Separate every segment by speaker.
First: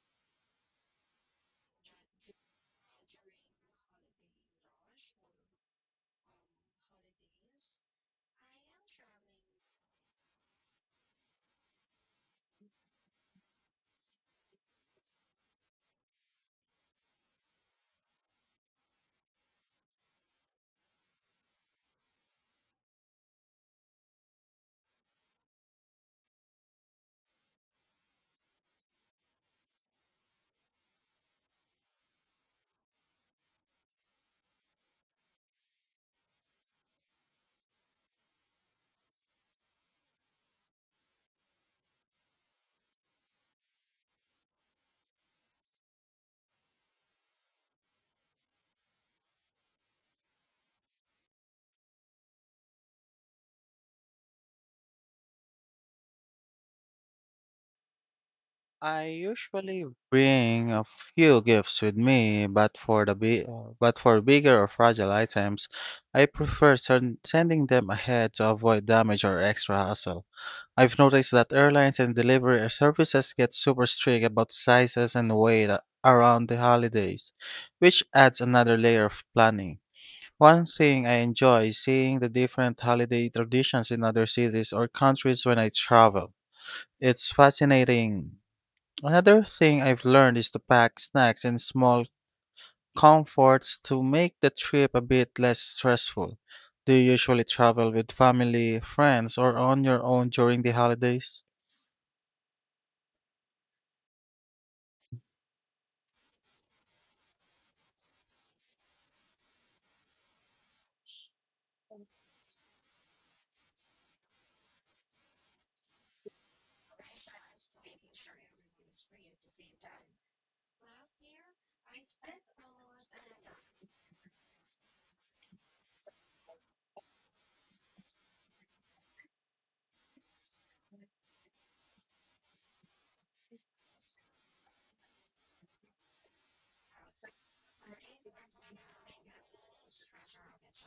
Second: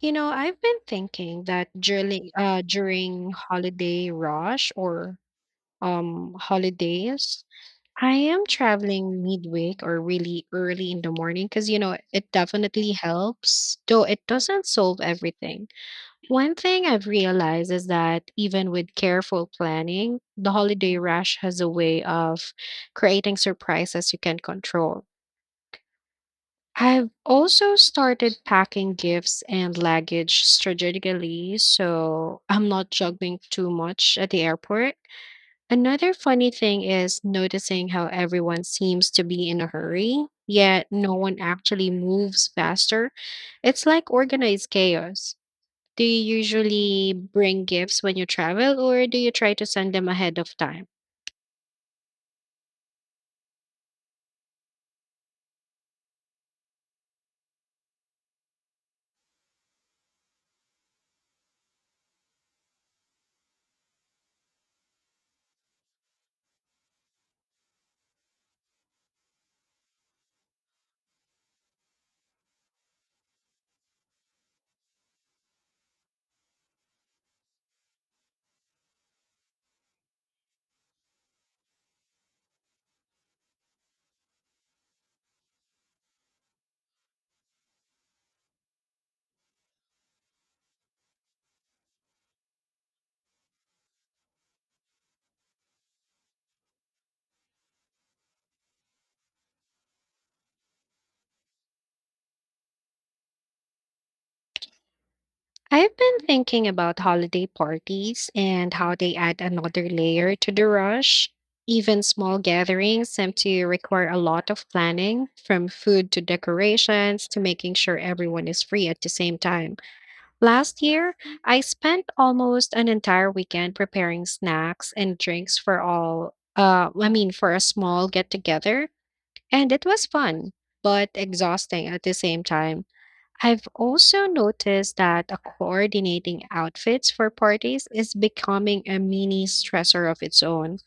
Speaker 1: You know, I've been thinking that during during holiday rush or holidays, I am traveling midweek or really early in the morning because you know it definitely helps, though it doesn't solve everything. One thing I've realized is that even with careful planning, the holiday rush has a way of creating surprises you can't control. I've also started packing gifts and luggage strategically so I'm not juggling too much at the airport. Another funny thing is noticing how everyone seems to be in a hurry, yet no one actually moves faster. It's like organized chaos. Do you usually bring gifts when you travel, or do you try to send them ahead of time? I've been thinking about holiday parties and how they add another layer to the rush. Even small gatherings seem to require a lot of planning, from food to decorations to making sure everyone is free at the same time. Last year, I spent almost an entire weekend preparing snacks and drinks for for a small get together, and it was fun, but exhausting at the same time. I've also noticed that coordinating outfits for parties is becoming a mini stressor of its own.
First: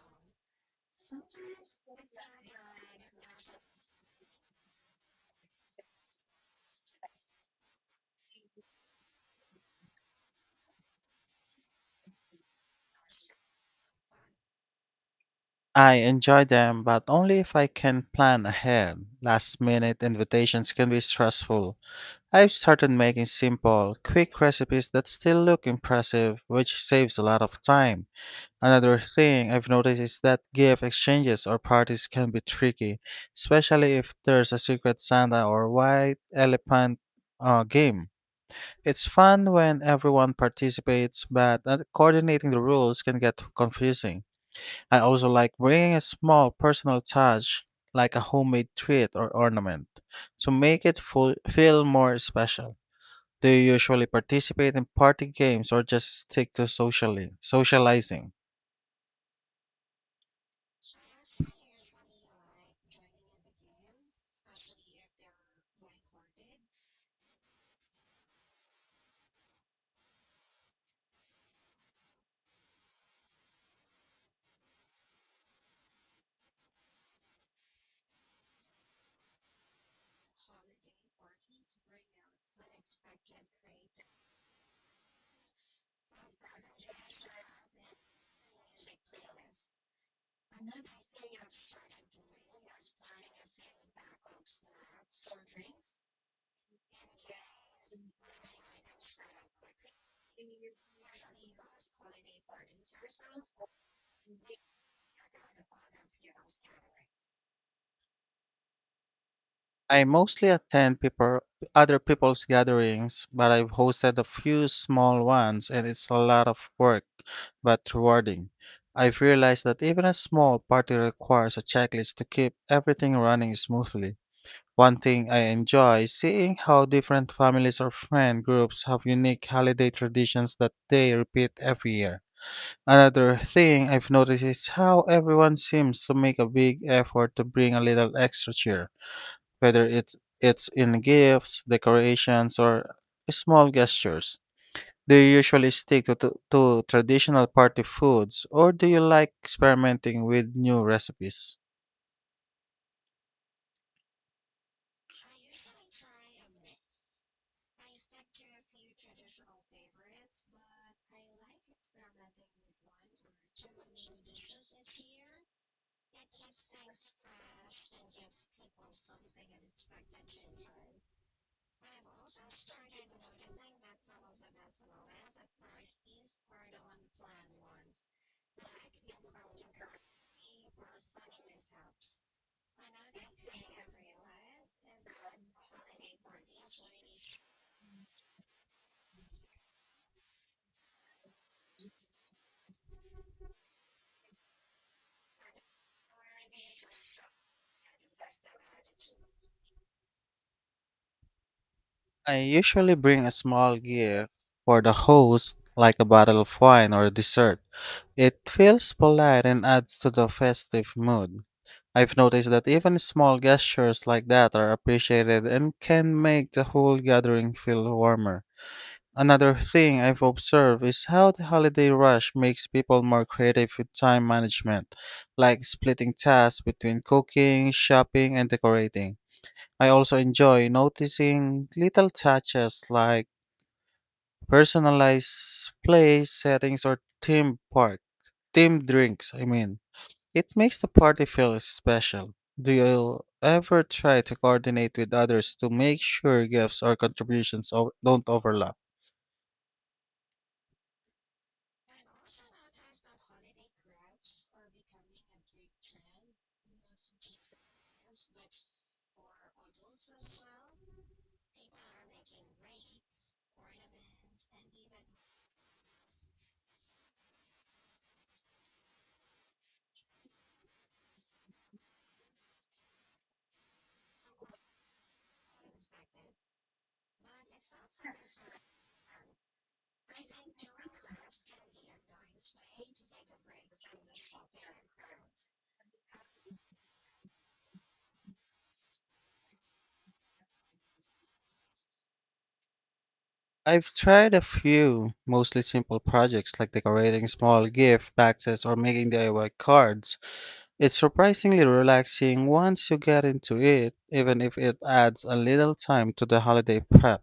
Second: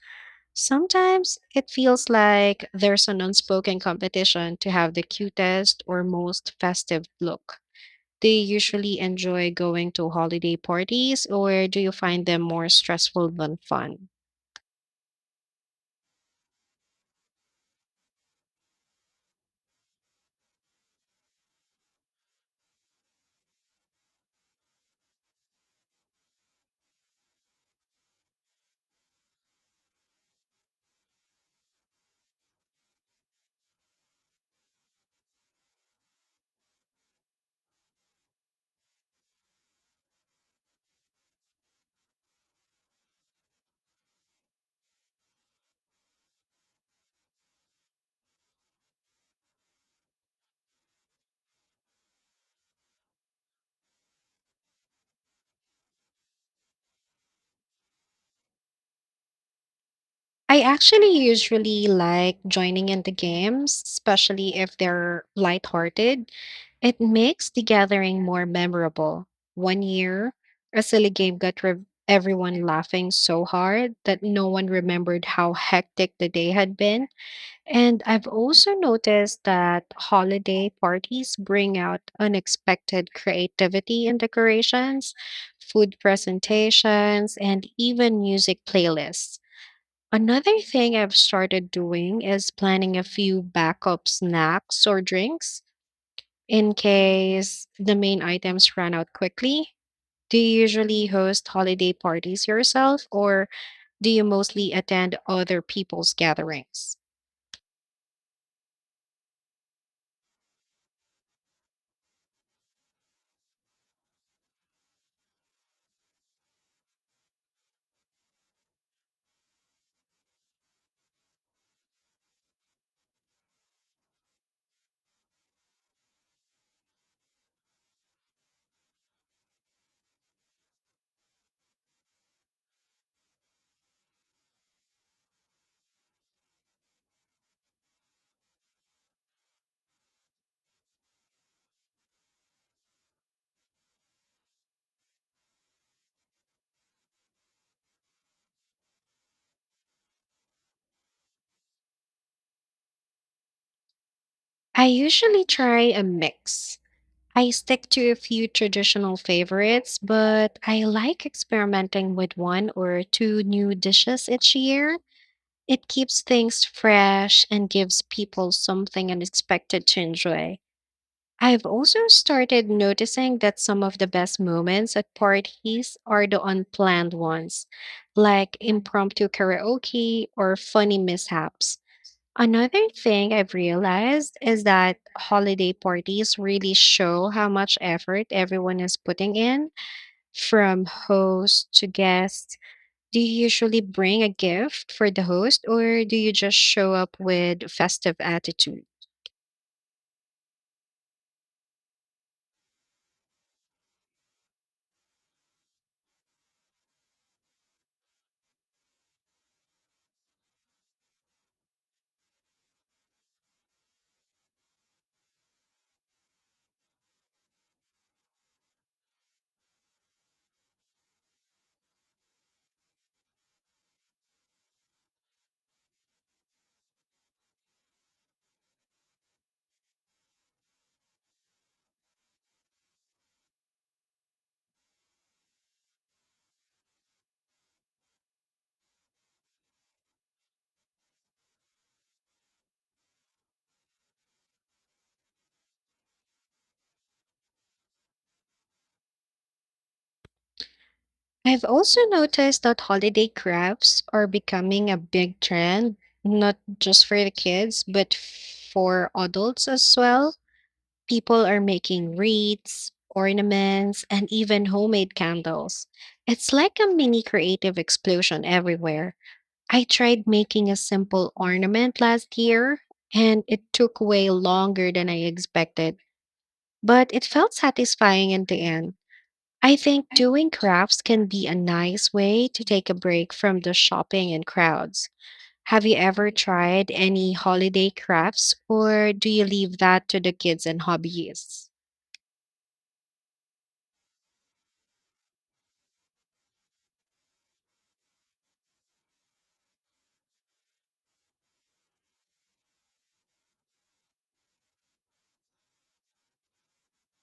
Speaker 1: Sometimes it feels like there's an unspoken competition to have the cutest or most festive look. Do you usually enjoy going to holiday parties or do you find them more stressful than fun? I actually usually like joining in the games, especially if they're lighthearted. It makes the gathering more memorable. One year, a silly game everyone laughing so hard that no one remembered how hectic the day had been. And I've also noticed that holiday parties bring out unexpected creativity in decorations, food presentations, and even music playlists. Another thing I've started doing is planning a few backup snacks or drinks in case the main items run out quickly. Do you usually host holiday parties yourself or do you mostly attend other people's gatherings? I usually try a mix. I stick to a few traditional favorites, but I like experimenting with one or two new dishes each year. It keeps things fresh and gives people something unexpected to enjoy. I've also started noticing that some of the best moments at parties are the unplanned ones, like impromptu karaoke or funny mishaps. Another thing I've realized is that holiday parties really show how much effort everyone is putting in, from host to guest. Do you usually bring a gift for the host, or do you just show up with festive attitude?
Speaker 2: Play settings or theme park themed drinks, I mean, it makes the party feel special. Do you ever try to coordinate with others to make sure gifts or contributions don't overlap?
Speaker 1: I've also noticed that holiday crafts are becoming a big trend, not just for the kids, but for adults as well. People are making wreaths, ornaments, and even homemade candles. It's like a mini creative explosion everywhere. I tried making a simple ornament last year, and it took way longer than I expected, but it felt satisfying in the end. I think doing crafts can be a nice way to take a break from the shopping and crowds. Have you ever tried any holiday crafts, or do you leave that to the kids and hobbyists?
Speaker 2: I've tried a few, mostly simple projects like decorating small gift boxes or making DIY cards. It's surprisingly relaxing once you get into it, even if it adds a little time to the holiday prep.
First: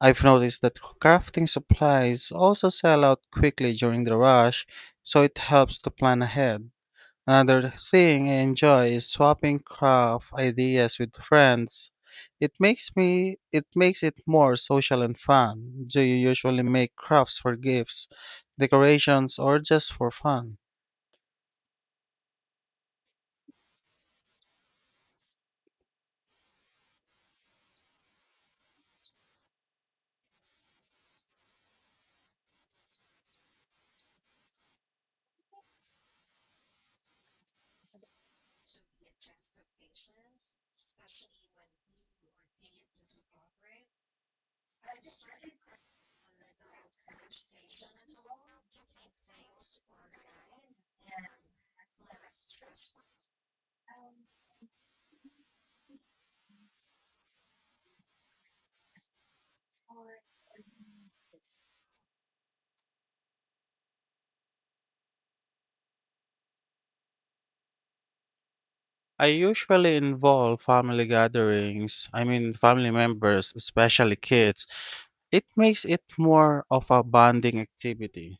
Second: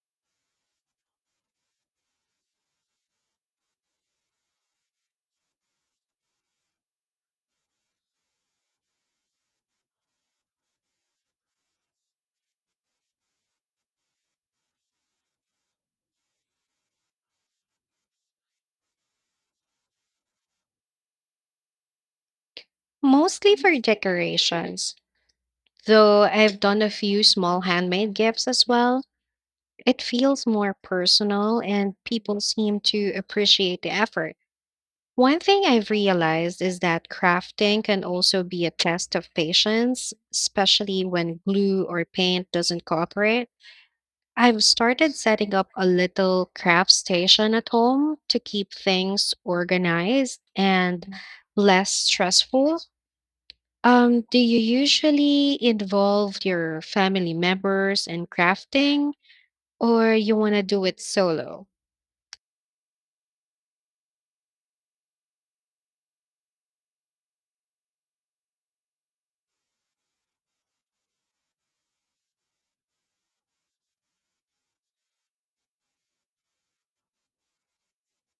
Speaker 2: I've noticed that crafting supplies also sell out quickly during the rush, so it helps to plan ahead. Another thing I enjoy is swapping craft ideas with friends. It makes it more social and fun. Do you usually make crafts for gifts, decorations, or just for fun?
Speaker 1: Mostly for decorations, though I've done a few small handmade gifts as well. It feels more personal, and people seem to appreciate the effort. One thing I've realized is that crafting can also be a test of patience, especially when glue or paint doesn't cooperate. I've started setting up a little craft station at home to keep things organized and less stressful. Do you usually involve your family members in crafting, or you want to do it solo?
Speaker 2: I usually involve I mean family members, especially kids. It makes it more of a bonding activity.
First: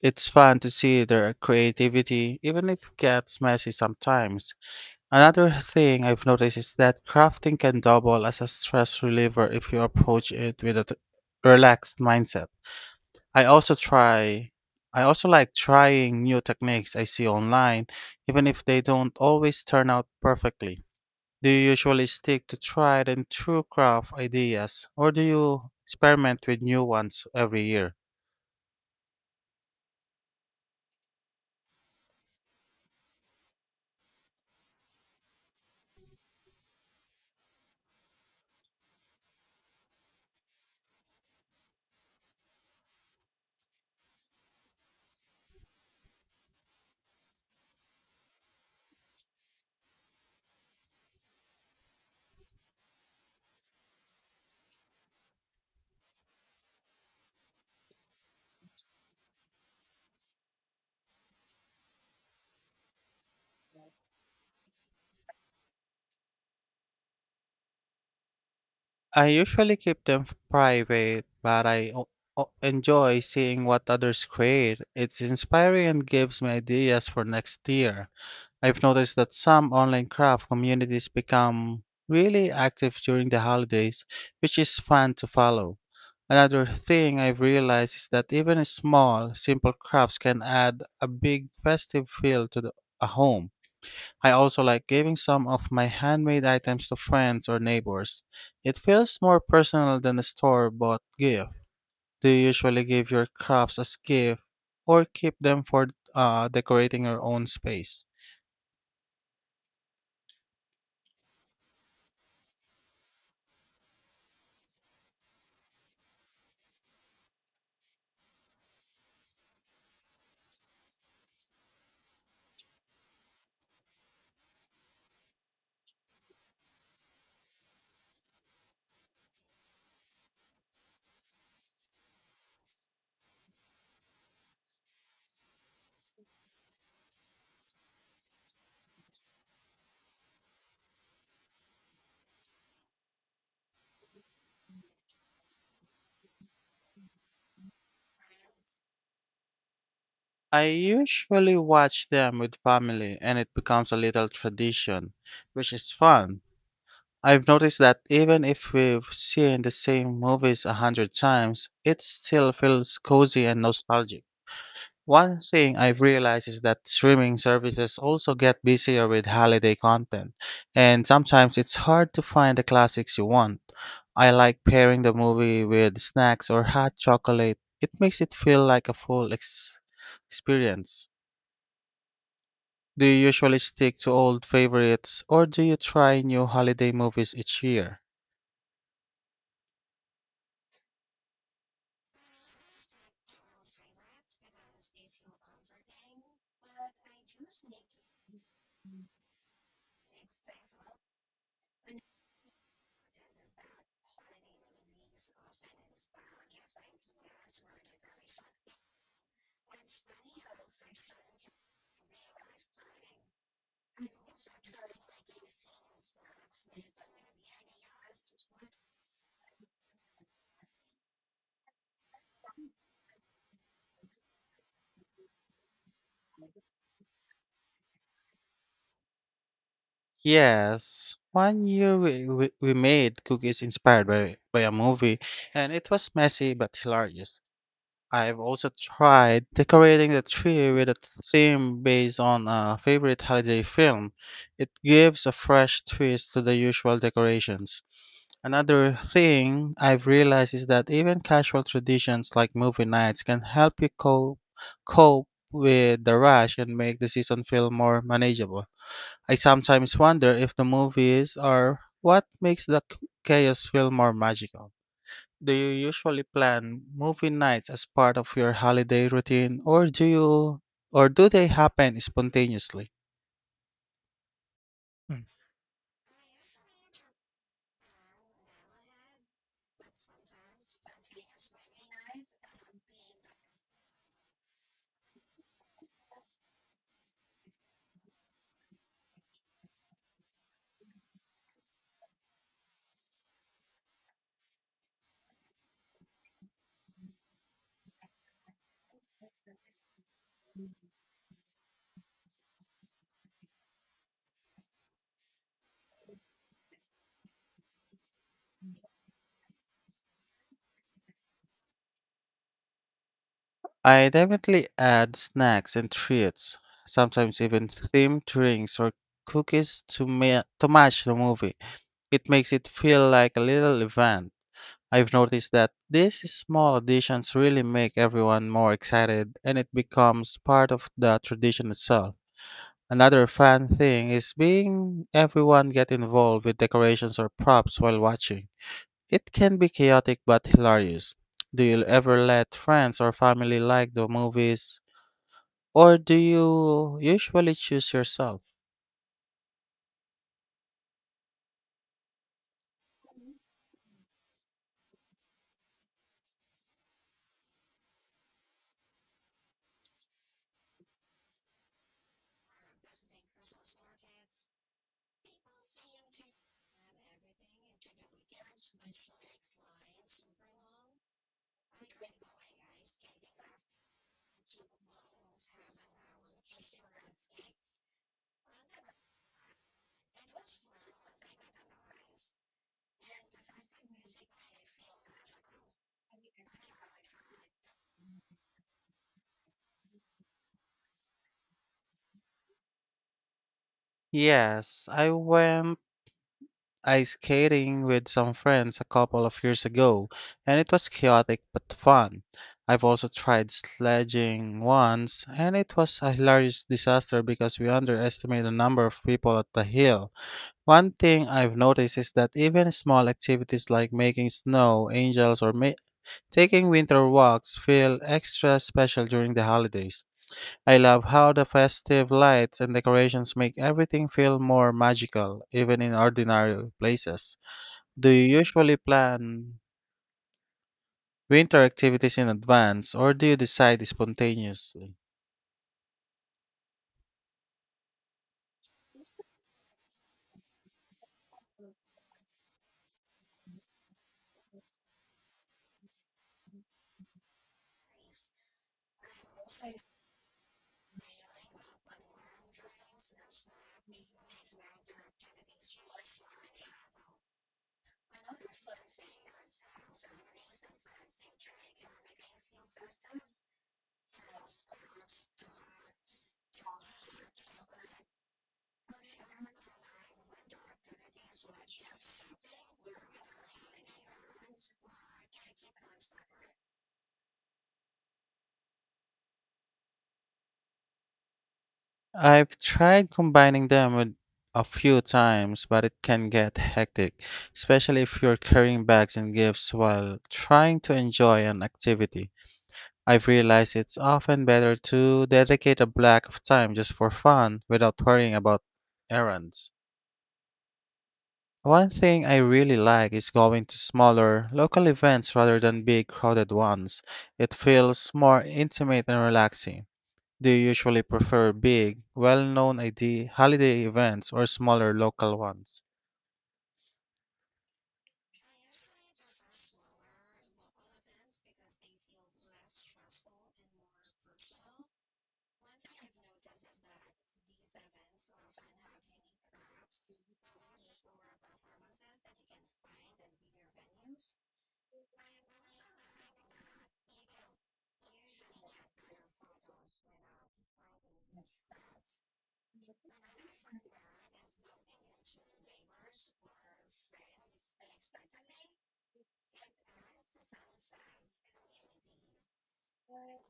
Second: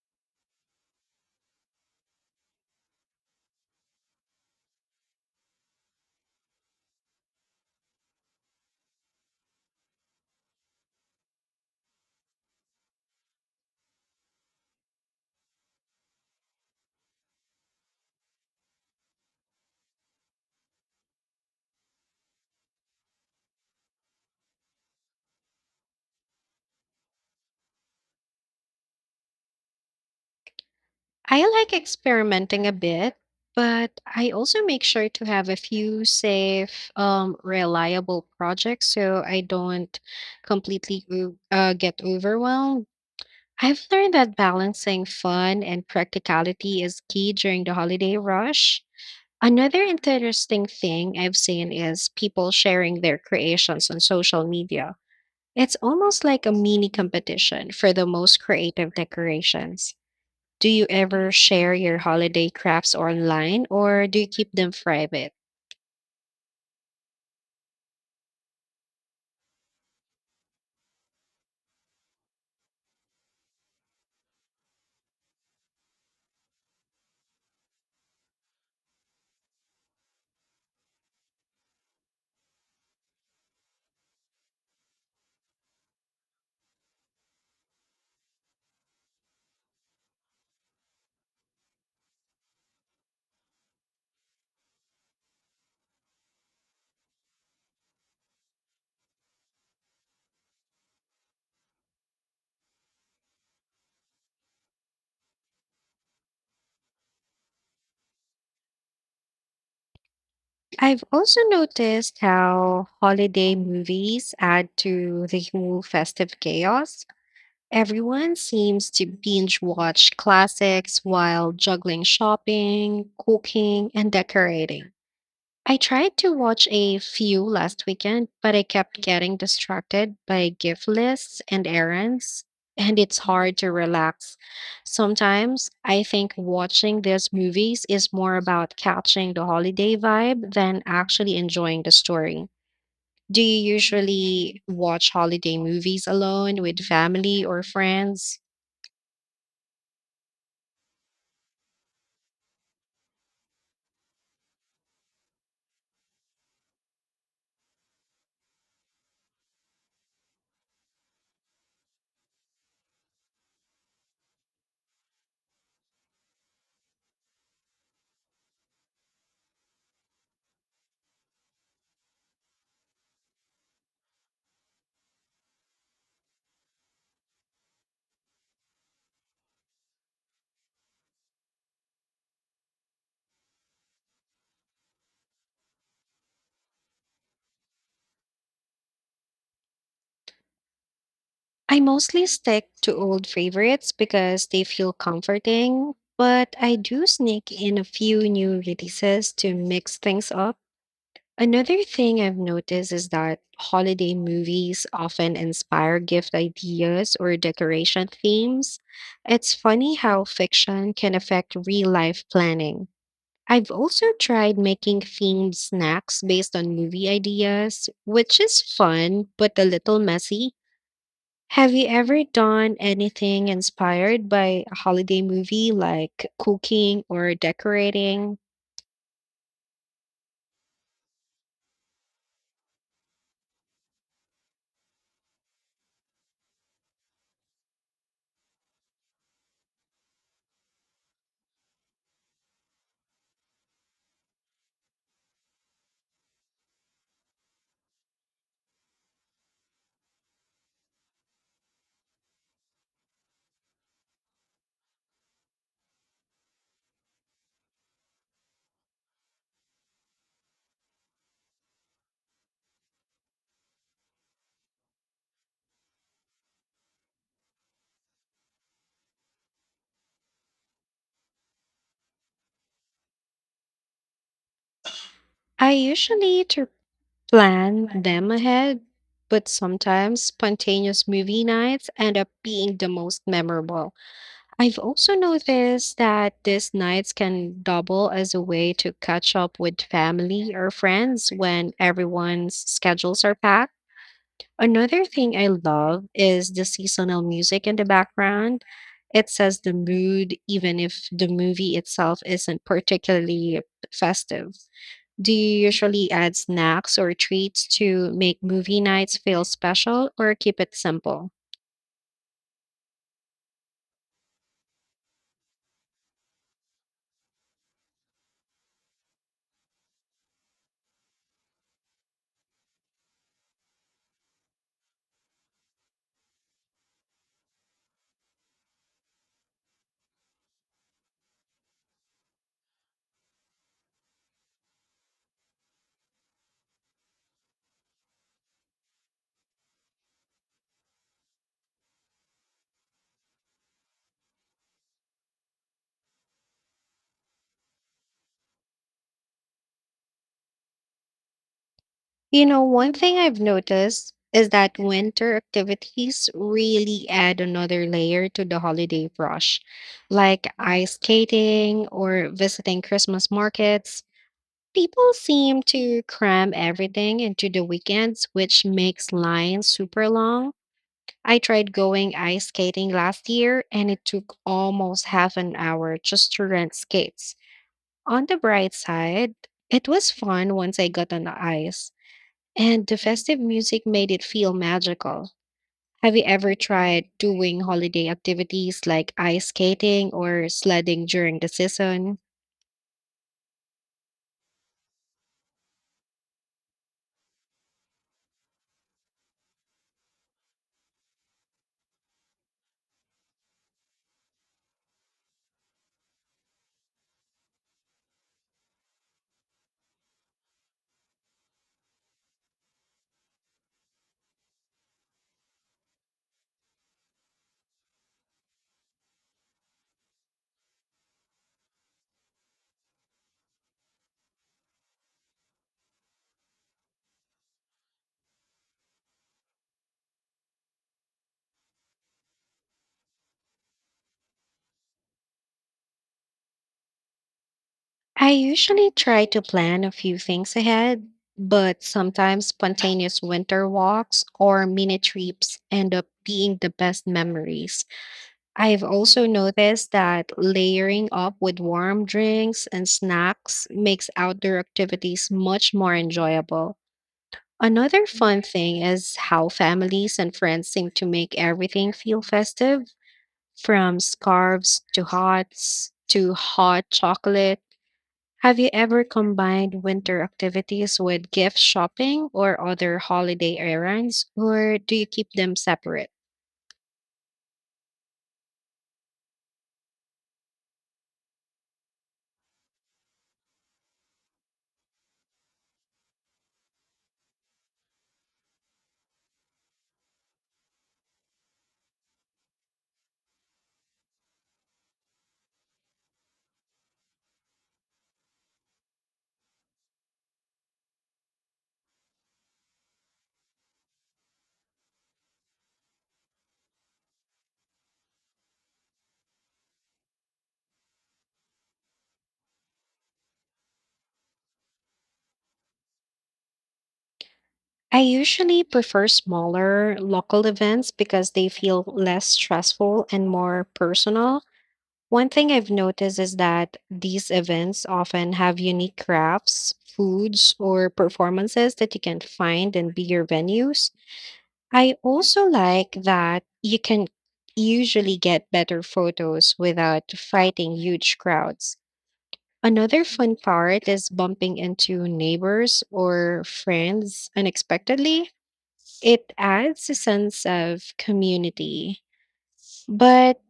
Speaker 2: It's fun to see their creativity, even if it gets messy sometimes. Another thing I've noticed is that crafting can double as a stress reliever if you approach it with a relaxed mindset. I also try I also like trying new techniques I see online, even if they don't always turn out perfectly. Do you usually stick to tried and true craft ideas, or do you experiment with new ones every year?
Speaker 1: I like experimenting a bit, but I also make sure to have a few safe, reliable projects so I don't get overwhelmed. I've learned that balancing fun and practicality is key during the holiday rush. Another interesting thing I've seen is people sharing their creations on social media. It's almost like a mini competition for the most creative decorations. Do you ever share your holiday crafts online or do you keep them private?
Speaker 2: I usually keep them private, but I enjoy seeing what others create. It's inspiring and gives me ideas for next year. I've noticed that some online craft communities become really active during the holidays, which is fun to follow. Another thing I've realized is that even small, simple crafts can add a big festive feel to a home. I also like giving some of my handmade items to friends or neighbors. It feels more personal than a store-bought gift. Do you usually give your crafts as gift or keep them for decorating your own space?
Speaker 1: I've also noticed how holiday movies add to the whole festive chaos. Everyone seems to binge watch classics while juggling shopping, cooking, and decorating. I tried to watch a few last weekend, but I kept getting distracted by gift lists and errands, and it's hard to relax. Sometimes I think watching these movies is more about catching the holiday vibe than actually enjoying the story. Do you usually watch holiday movies alone with family or friends?
Speaker 2: I usually watch them with family and it becomes a little tradition, which is fun. I've noticed that even if we've seen the same movies 100 times, it still feels cozy and nostalgic. One thing I've realized is that streaming services also get busier with holiday content, and sometimes it's hard to find the classics you want. I like pairing the movie with snacks or hot chocolate. It makes it feel like a full experience. Do you usually stick to old favorites or do you try new holiday movies each year?
Speaker 1: I mostly stick to old favorites because they feel comforting, but I do sneak in a few new releases to mix things up. Another thing I've noticed is that holiday movies often inspire gift ideas or decoration themes. It's funny how fiction can affect real life planning. I've also tried making themed snacks based on movie ideas, which is fun but a little messy. Have you ever done anything inspired by a holiday movie like cooking or decorating?
Speaker 2: Yes, one year we made cookies inspired by a movie, and it was messy but hilarious. I've also tried decorating the tree with a theme based on a favorite holiday film. It gives a fresh twist to the usual decorations. Another thing I've realized is that even casual traditions like movie nights can help you cope with the rush and make the season feel more manageable. I sometimes wonder if the movies are what makes the chaos feel more magical. Do you usually plan movie nights as part of your holiday routine or do they happen spontaneously? Mm.
Speaker 1: I usually tr- plan them ahead, but sometimes spontaneous movie nights end up being the most memorable. I've also noticed that these nights can double as a way to catch up with family or friends when everyone's schedules are packed. Another thing I love is the seasonal music in the background. It sets the mood, even if the movie itself isn't particularly festive. Do you usually add snacks or treats to make movie nights feel special or keep it simple?
Speaker 2: I definitely add snacks and treats, sometimes even themed drinks or cookies to match the movie. It makes it feel like a little event. I've noticed that these small additions really make everyone more excited and it becomes part of the tradition itself. Another fun thing is being everyone get involved with decorations or props while watching. It can be chaotic but hilarious. Do you ever let friends or family like the movies or do you usually choose yourself?
Speaker 1: You know, one thing I've noticed is that winter activities really add another layer to the holiday rush, like ice skating or visiting Christmas markets. People seem to cram everything into the weekends, which makes lines super long. I tried going ice skating last year and it took almost half an hour just to rent skates. On the bright side, it was fun once I got on the ice, and the festive music made it feel magical. Have you ever tried doing holiday activities like ice skating or sledding during the season?
Speaker 2: Yes, I went ice skating with some friends a couple of years ago, and it was chaotic but fun. I've also tried sledging once, and it was a hilarious disaster because we underestimated the number of people at the hill. One thing I've noticed is that even small activities like making snow angels or taking winter walks feel extra special during the holidays. I love how the festive lights and decorations make everything feel more magical, even in ordinary places. Do you usually plan winter activities in advance or do you decide spontaneously?
Speaker 1: I usually try to plan a few things ahead, but sometimes spontaneous winter walks or mini trips end up being the best memories. I've also noticed that layering up with warm drinks and snacks makes outdoor activities much more enjoyable. Another fun thing is how families and friends seem to make everything feel festive, from scarves to hats to hot chocolate. Have you ever combined winter activities with gift shopping or other holiday errands, or do you keep them separate?
Speaker 2: I've tried combining them with a few times, but it can get hectic, especially if you're carrying bags and gifts while trying to enjoy an activity. I've realized it's often better to dedicate a block of time just for fun without worrying about errands. One thing I really like is going to smaller, local events rather than big, crowded ones. It feels more intimate and relaxing. Do you usually prefer big, well known ID holiday events or smaller local ones?
Speaker 1: I usually prefer smaller local events because they feel less stressful and more personal. One thing I've noticed is that these events often have unique crafts, foods, or performances that you can't find in bigger venues. I also like that you can usually get better photos without fighting huge crowds. Another fun part is bumping into neighbors or friends unexpectedly. It adds a sense of community. But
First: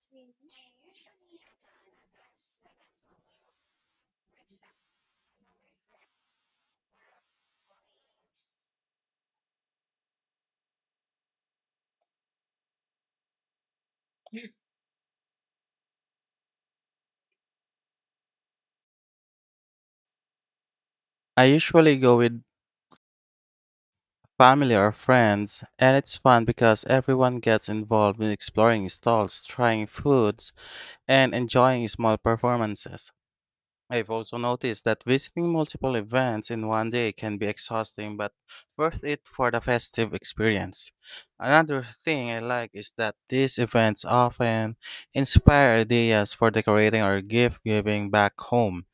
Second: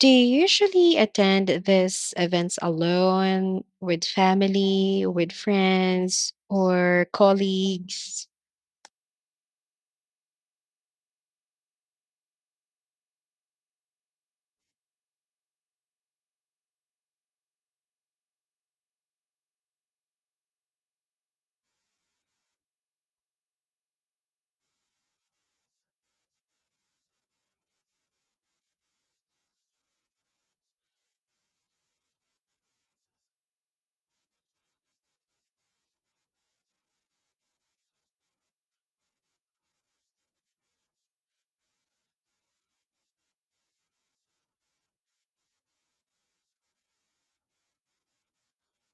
Speaker 1: do you usually attend these events alone, with family, with friends, or colleagues?
Speaker 2: I usually go with family or friends, and it's fun because everyone gets involved in exploring stalls, trying foods, and enjoying small performances. I've also noticed that visiting multiple events in one day can be exhausting but worth it for the festive experience. Another thing I like is that these events often inspire ideas for decorating or gift giving back home.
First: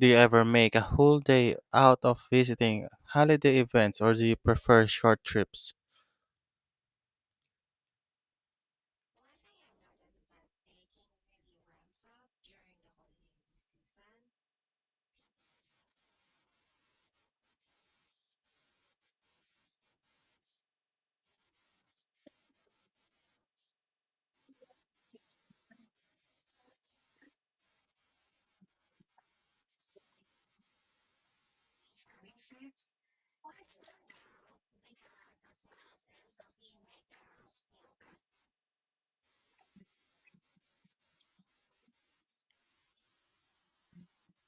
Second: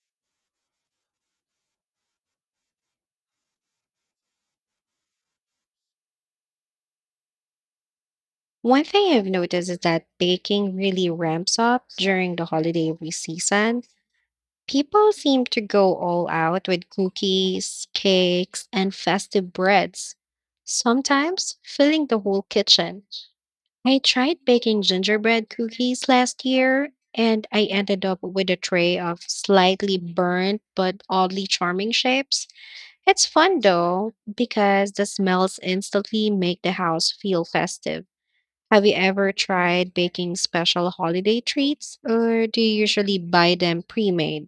Speaker 2: Do you ever make a whole day out of visiting holiday events or do you prefer short trips?
Speaker 1: One thing I've noticed is that baking really ramps up during the season. People seem to go all out with cookies, cakes, and festive breads, sometimes filling the whole kitchen. I tried baking gingerbread cookies last year, and I ended up with a tray of slightly burnt but oddly charming shapes. It's fun though, because the smells instantly make the house feel festive. Have you ever tried baking special holiday treats, or do you usually buy them pre made?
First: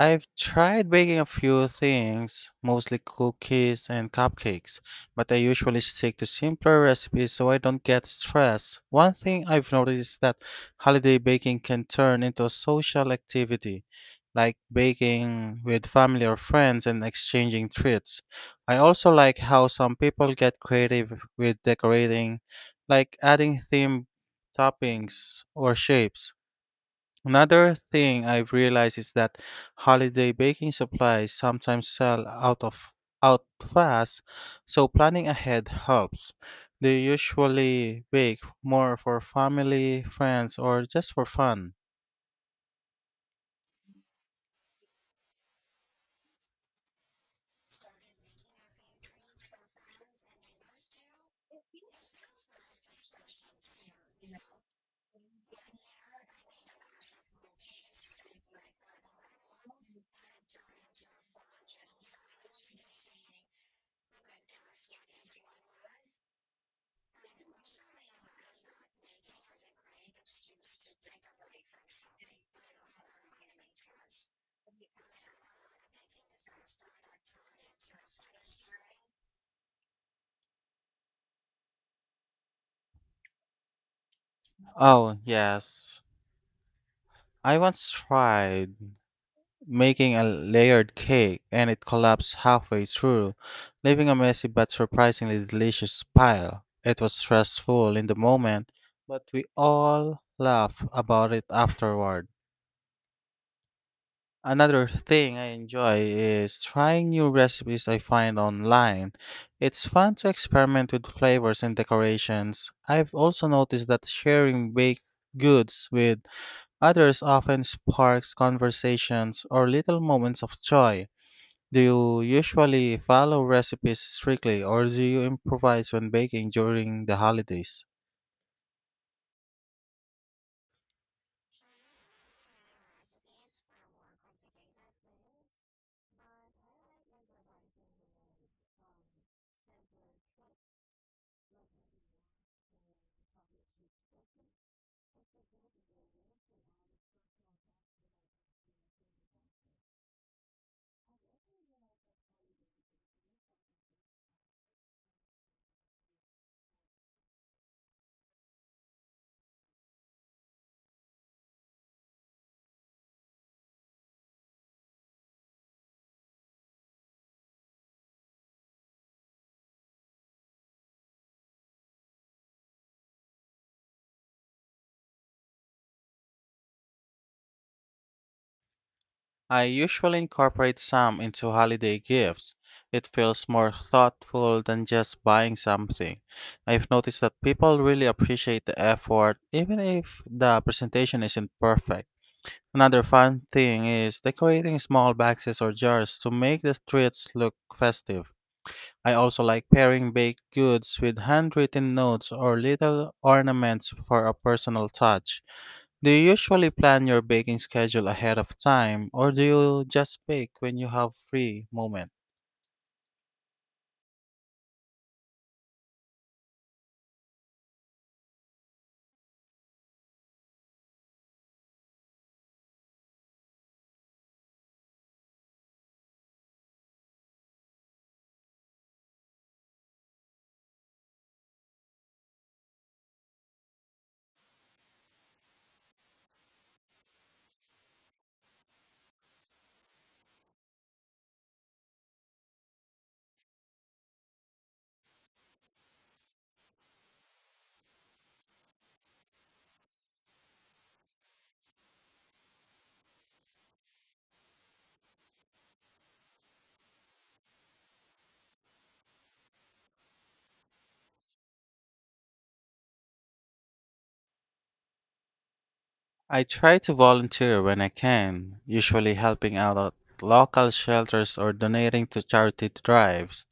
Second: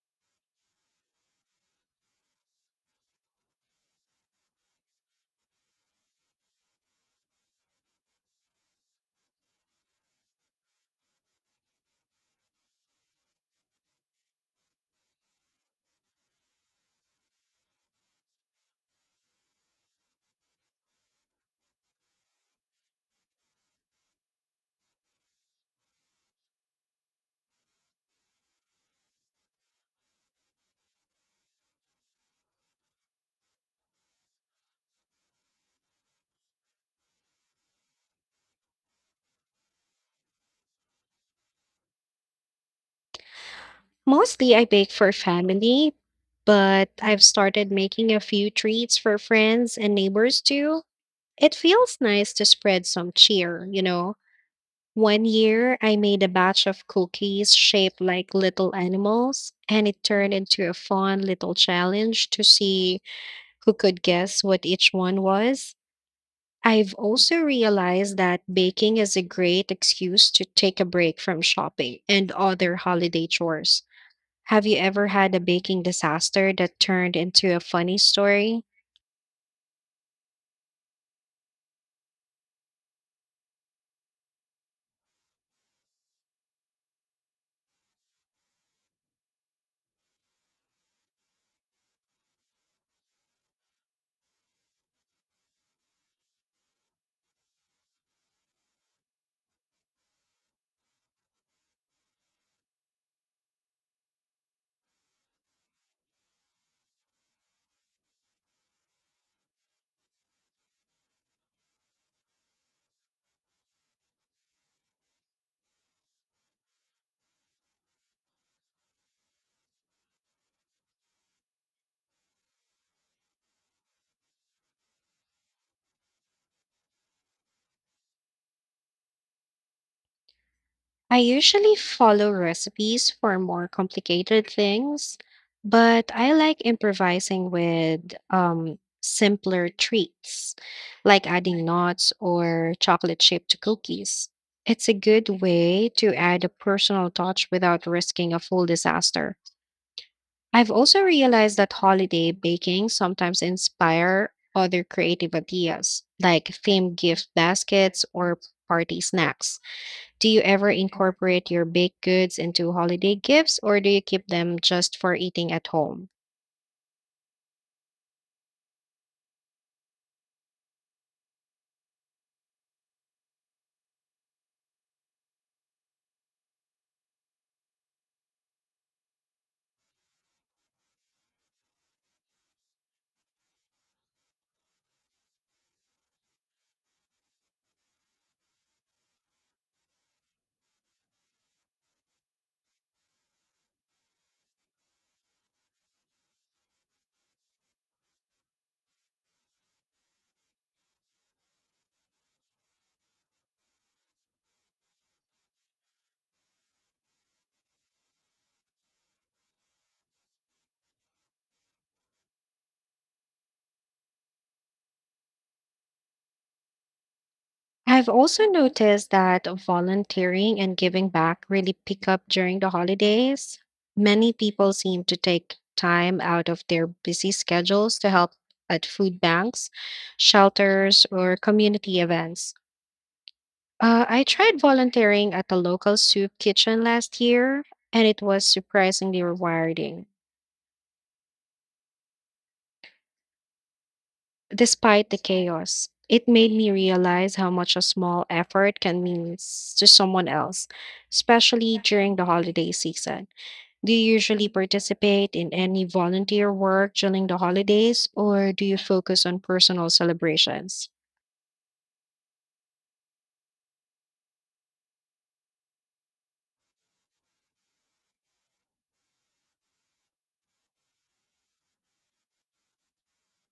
Speaker 2: I've tried baking a few things, mostly cookies and cupcakes, but I usually stick to simpler recipes so I don't get stressed. One thing I've noticed is that holiday baking can turn into a social activity, like baking with family or friends and exchanging treats. I also like how some people get creative with decorating, like adding themed toppings or shapes. Another thing I've realized is that holiday baking supplies sometimes sell out fast, so planning ahead helps. They usually bake more for family, friends, or just for fun.
Speaker 1: Mostly I bake for family, but I've started making a few treats for friends and neighbors too. It feels nice to spread some cheer, you know. One year, I made a batch of cookies shaped like little animals, and it turned into a fun little challenge to see who could guess what each one was. I've also realized that baking is a great excuse to take a break from shopping and other holiday chores. Have you ever had a baking disaster that turned into a funny story?
Speaker 2: Oh, yes. I once tried making a layered cake and it collapsed halfway through, leaving a messy but surprisingly delicious pile. It was stressful in the moment, but we all laugh about it afterward. Another thing I enjoy is trying new recipes I find online. It's fun to experiment with flavors and decorations. I've also noticed that sharing baked goods with others often sparks conversations or little moments of joy. Do you usually follow recipes strictly or do you improvise when baking during the holidays?
Speaker 1: I usually follow recipes for more complicated things, but I like improvising with simpler treats, like adding nuts or chocolate chip to cookies. It's a good way to add a personal touch without risking a full disaster. I've also realized that holiday baking sometimes inspire other creative ideas, like themed gift baskets or party snacks. Do you ever incorporate your baked goods into holiday gifts or do you keep them just for eating at home?
Speaker 2: I usually incorporate some into holiday gifts. It feels more thoughtful than just buying something. I've noticed that people really appreciate the effort, even if the presentation isn't perfect. Another fun thing is decorating small boxes or jars to make the treats look festive. I also like pairing baked goods with handwritten notes or little ornaments for a personal touch. Do you usually plan your baking schedule ahead of time, or do you just bake when you have free moment?
Speaker 1: I've also noticed that volunteering and giving back really pick up during the holidays. Many people seem to take time out of their busy schedules to help at food banks, shelters, or community events. I tried volunteering at the local soup kitchen last year, and it was surprisingly rewarding. Despite the chaos, it made me realize how much a small effort can to someone else, especially during the holiday season. Do you usually participate in any volunteer work during the holidays, or do you focus on personal celebrations?
Speaker 2: I try to volunteer when I can, usually helping out at local shelters or donating to charity drives.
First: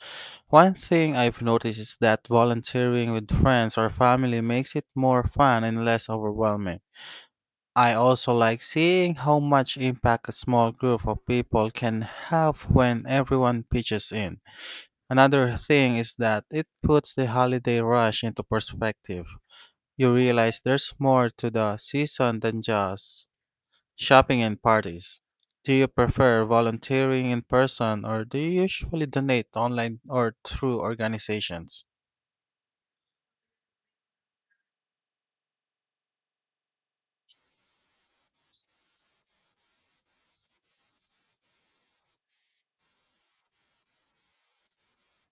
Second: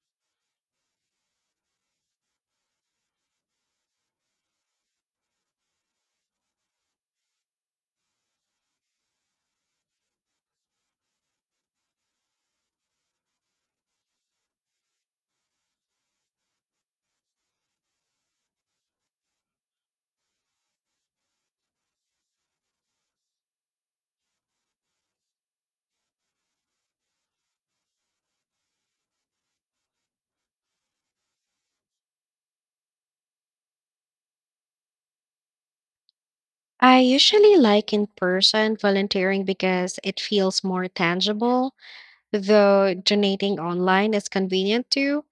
Speaker 2: One thing I've noticed is that volunteering with friends or family makes it more fun and less overwhelming. I also like seeing how much impact a small group of people can have when everyone pitches in. Another thing is that it puts the holiday rush into perspective. You realize there's more to the season than just shopping and parties. Do you prefer volunteering in person or do you usually donate online or through organizations?
Speaker 1: I usually like in person volunteering because it feels more tangible, though donating online is convenient too.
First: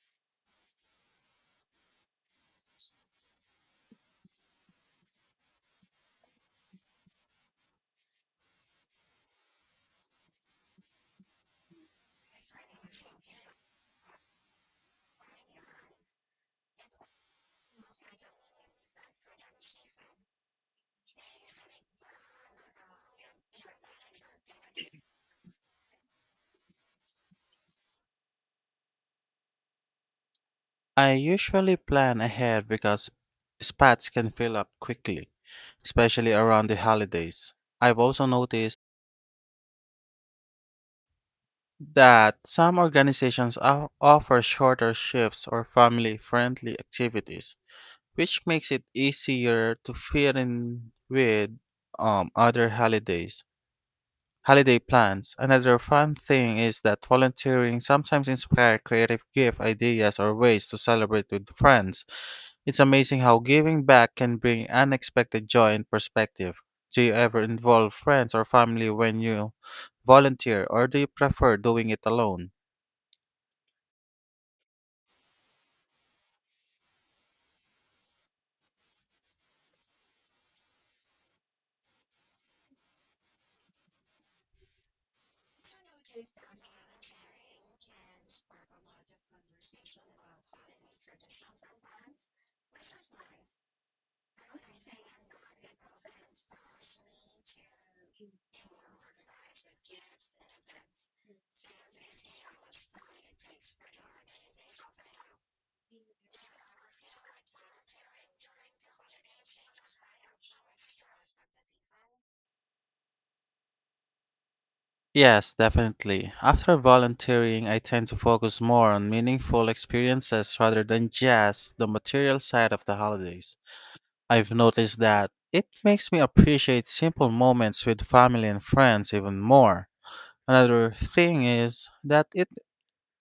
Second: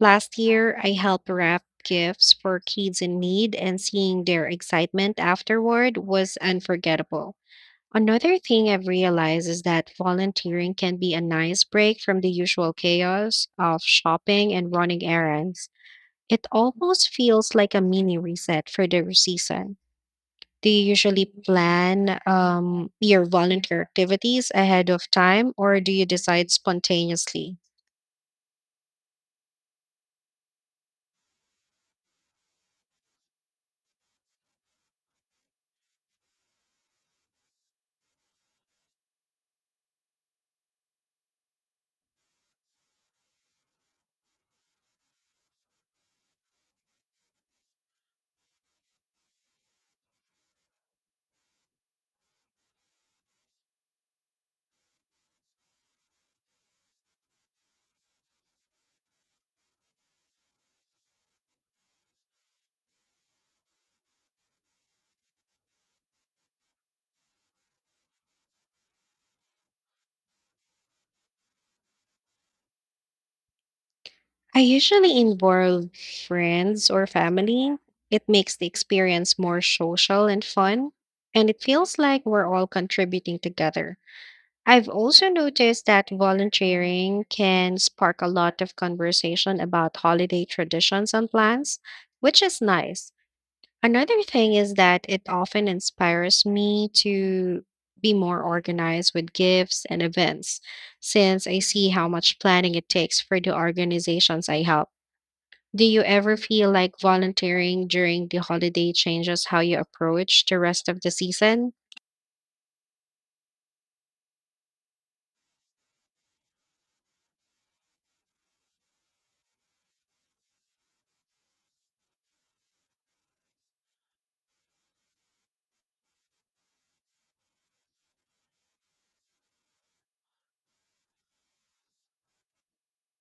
Speaker 1: Last year, I helped wrap gifts for kids in need, and seeing their excitement afterward was unforgettable. Another thing I've realized is that volunteering can be a nice break from the usual chaos of shopping and running errands. It almost feels like a mini reset for the season. Do you usually plan your volunteer activities ahead of time, or do you decide spontaneously?
Speaker 2: I usually plan ahead because spots can fill up quickly, especially around the holidays. I've also noticed that some organizations offer shorter shifts or family friendly activities, which makes it easier to fit in with other holidays. Holiday plans. Another fun thing is that volunteering sometimes inspires creative gift ideas or ways to celebrate with friends. It's amazing how giving back can bring unexpected joy and perspective. Do you ever involve friends or family when you volunteer, or do you prefer doing it alone?
Speaker 1: I usually involve friends or family. It makes the experience more social and fun, and it feels like we're all contributing together. I've also noticed that volunteering can spark a lot of conversation about holiday traditions and plans, which is nice. Another thing is that it often inspires me to be more organized with gifts and events, since I see how much planning it takes for the organizations I help. Do you ever feel like volunteering during the holiday changes how you approach the rest of the season?
Speaker 2: Yes, definitely. After volunteering, I tend to focus more on meaningful experiences rather than just the material side of the holidays. I've noticed that it makes me appreciate simple moments with family and friends even more. Another thing is that it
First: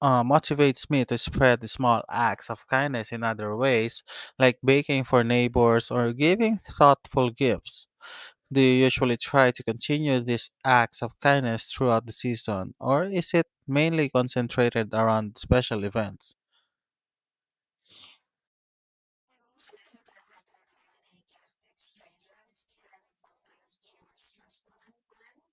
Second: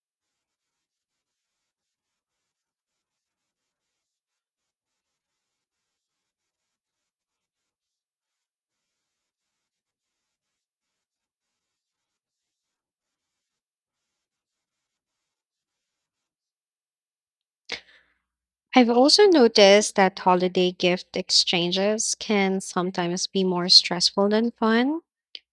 Speaker 2: motivates me to spread small acts of kindness in other ways, like baking for neighbors or giving thoughtful gifts. Do you usually try to continue these acts of kindness throughout the season, or is it mainly concentrated around special events?
Speaker 1: I've also noticed that holiday gift exchanges can sometimes be more stressful than fun.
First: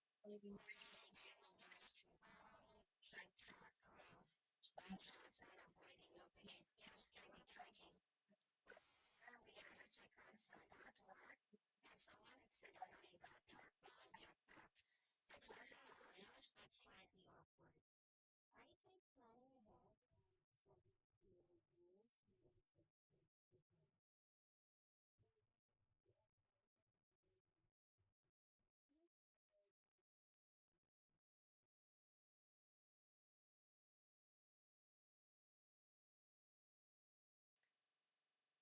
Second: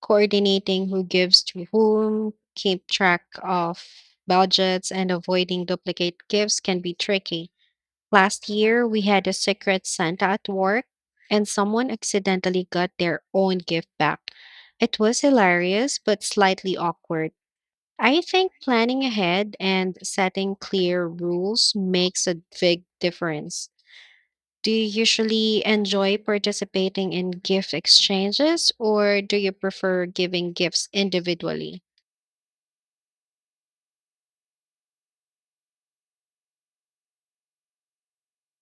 Speaker 1: Coordinating who gives to whom, keep track of budgets, and avoiding duplicate gifts can be tricky. Last year, we had a Secret Santa at work, and someone accidentally got their own gift back. It was hilarious, but slightly awkward. I think planning ahead and setting clear rules makes a big difference. Do you usually enjoy participating in gift exchanges, or do you prefer giving gifts individually?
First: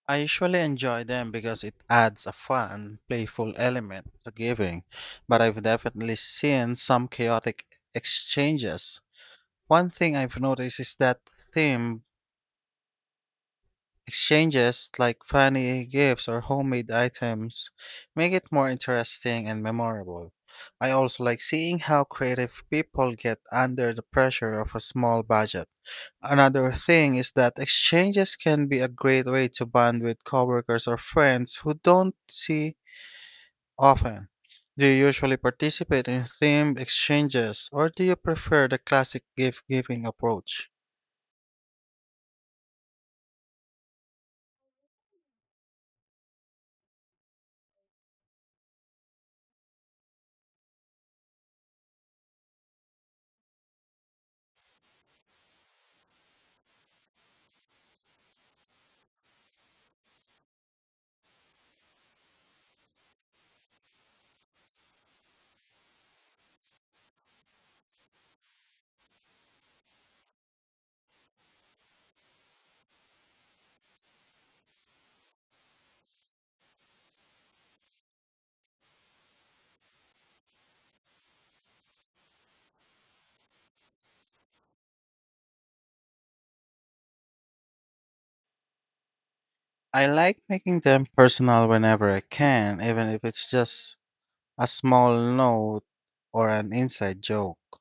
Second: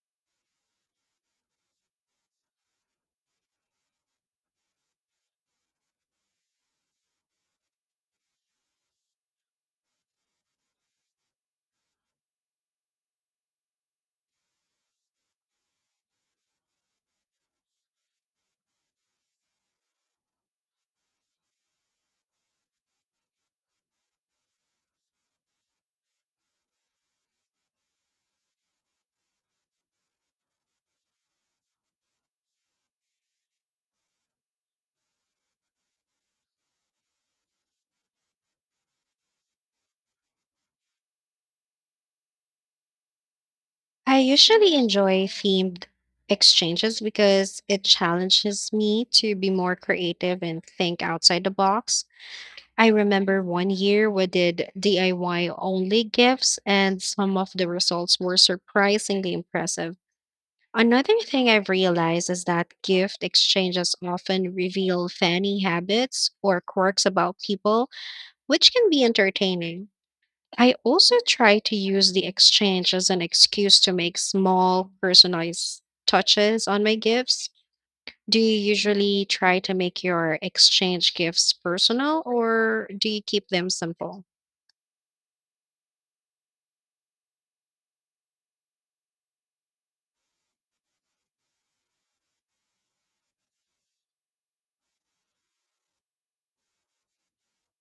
Speaker 2: I usually enjoy them because it adds a fun, playful element to giving, but I've definitely seen some chaotic exchanges. One thing I've noticed is that theme exchanges, like funny gifts or homemade items, make it more interesting and memorable. I also like seeing how creative people get under the pressure of a small budget. Another thing is that exchanges can be a great way to bond with coworkers or friends who don't see often. Do you usually participate in themed exchanges or do you prefer the classic gift giving approach?
Speaker 1: I usually enjoy themed exchanges because it challenges me to be more creative and think outside the box. I remember one year we did DIY only gifts, and some of the results were surprisingly impressive. Another thing I've realized is that gift exchanges often reveal funny habits or quirks about people, which can be entertaining. I also try to use the exchange as an excuse to make small personalized touches on my gifts. Do you usually try to make your exchange gifts personal or do you keep them simple?
Speaker 2: I like making them personal whenever I can, even if it's just a small note or an inside joke.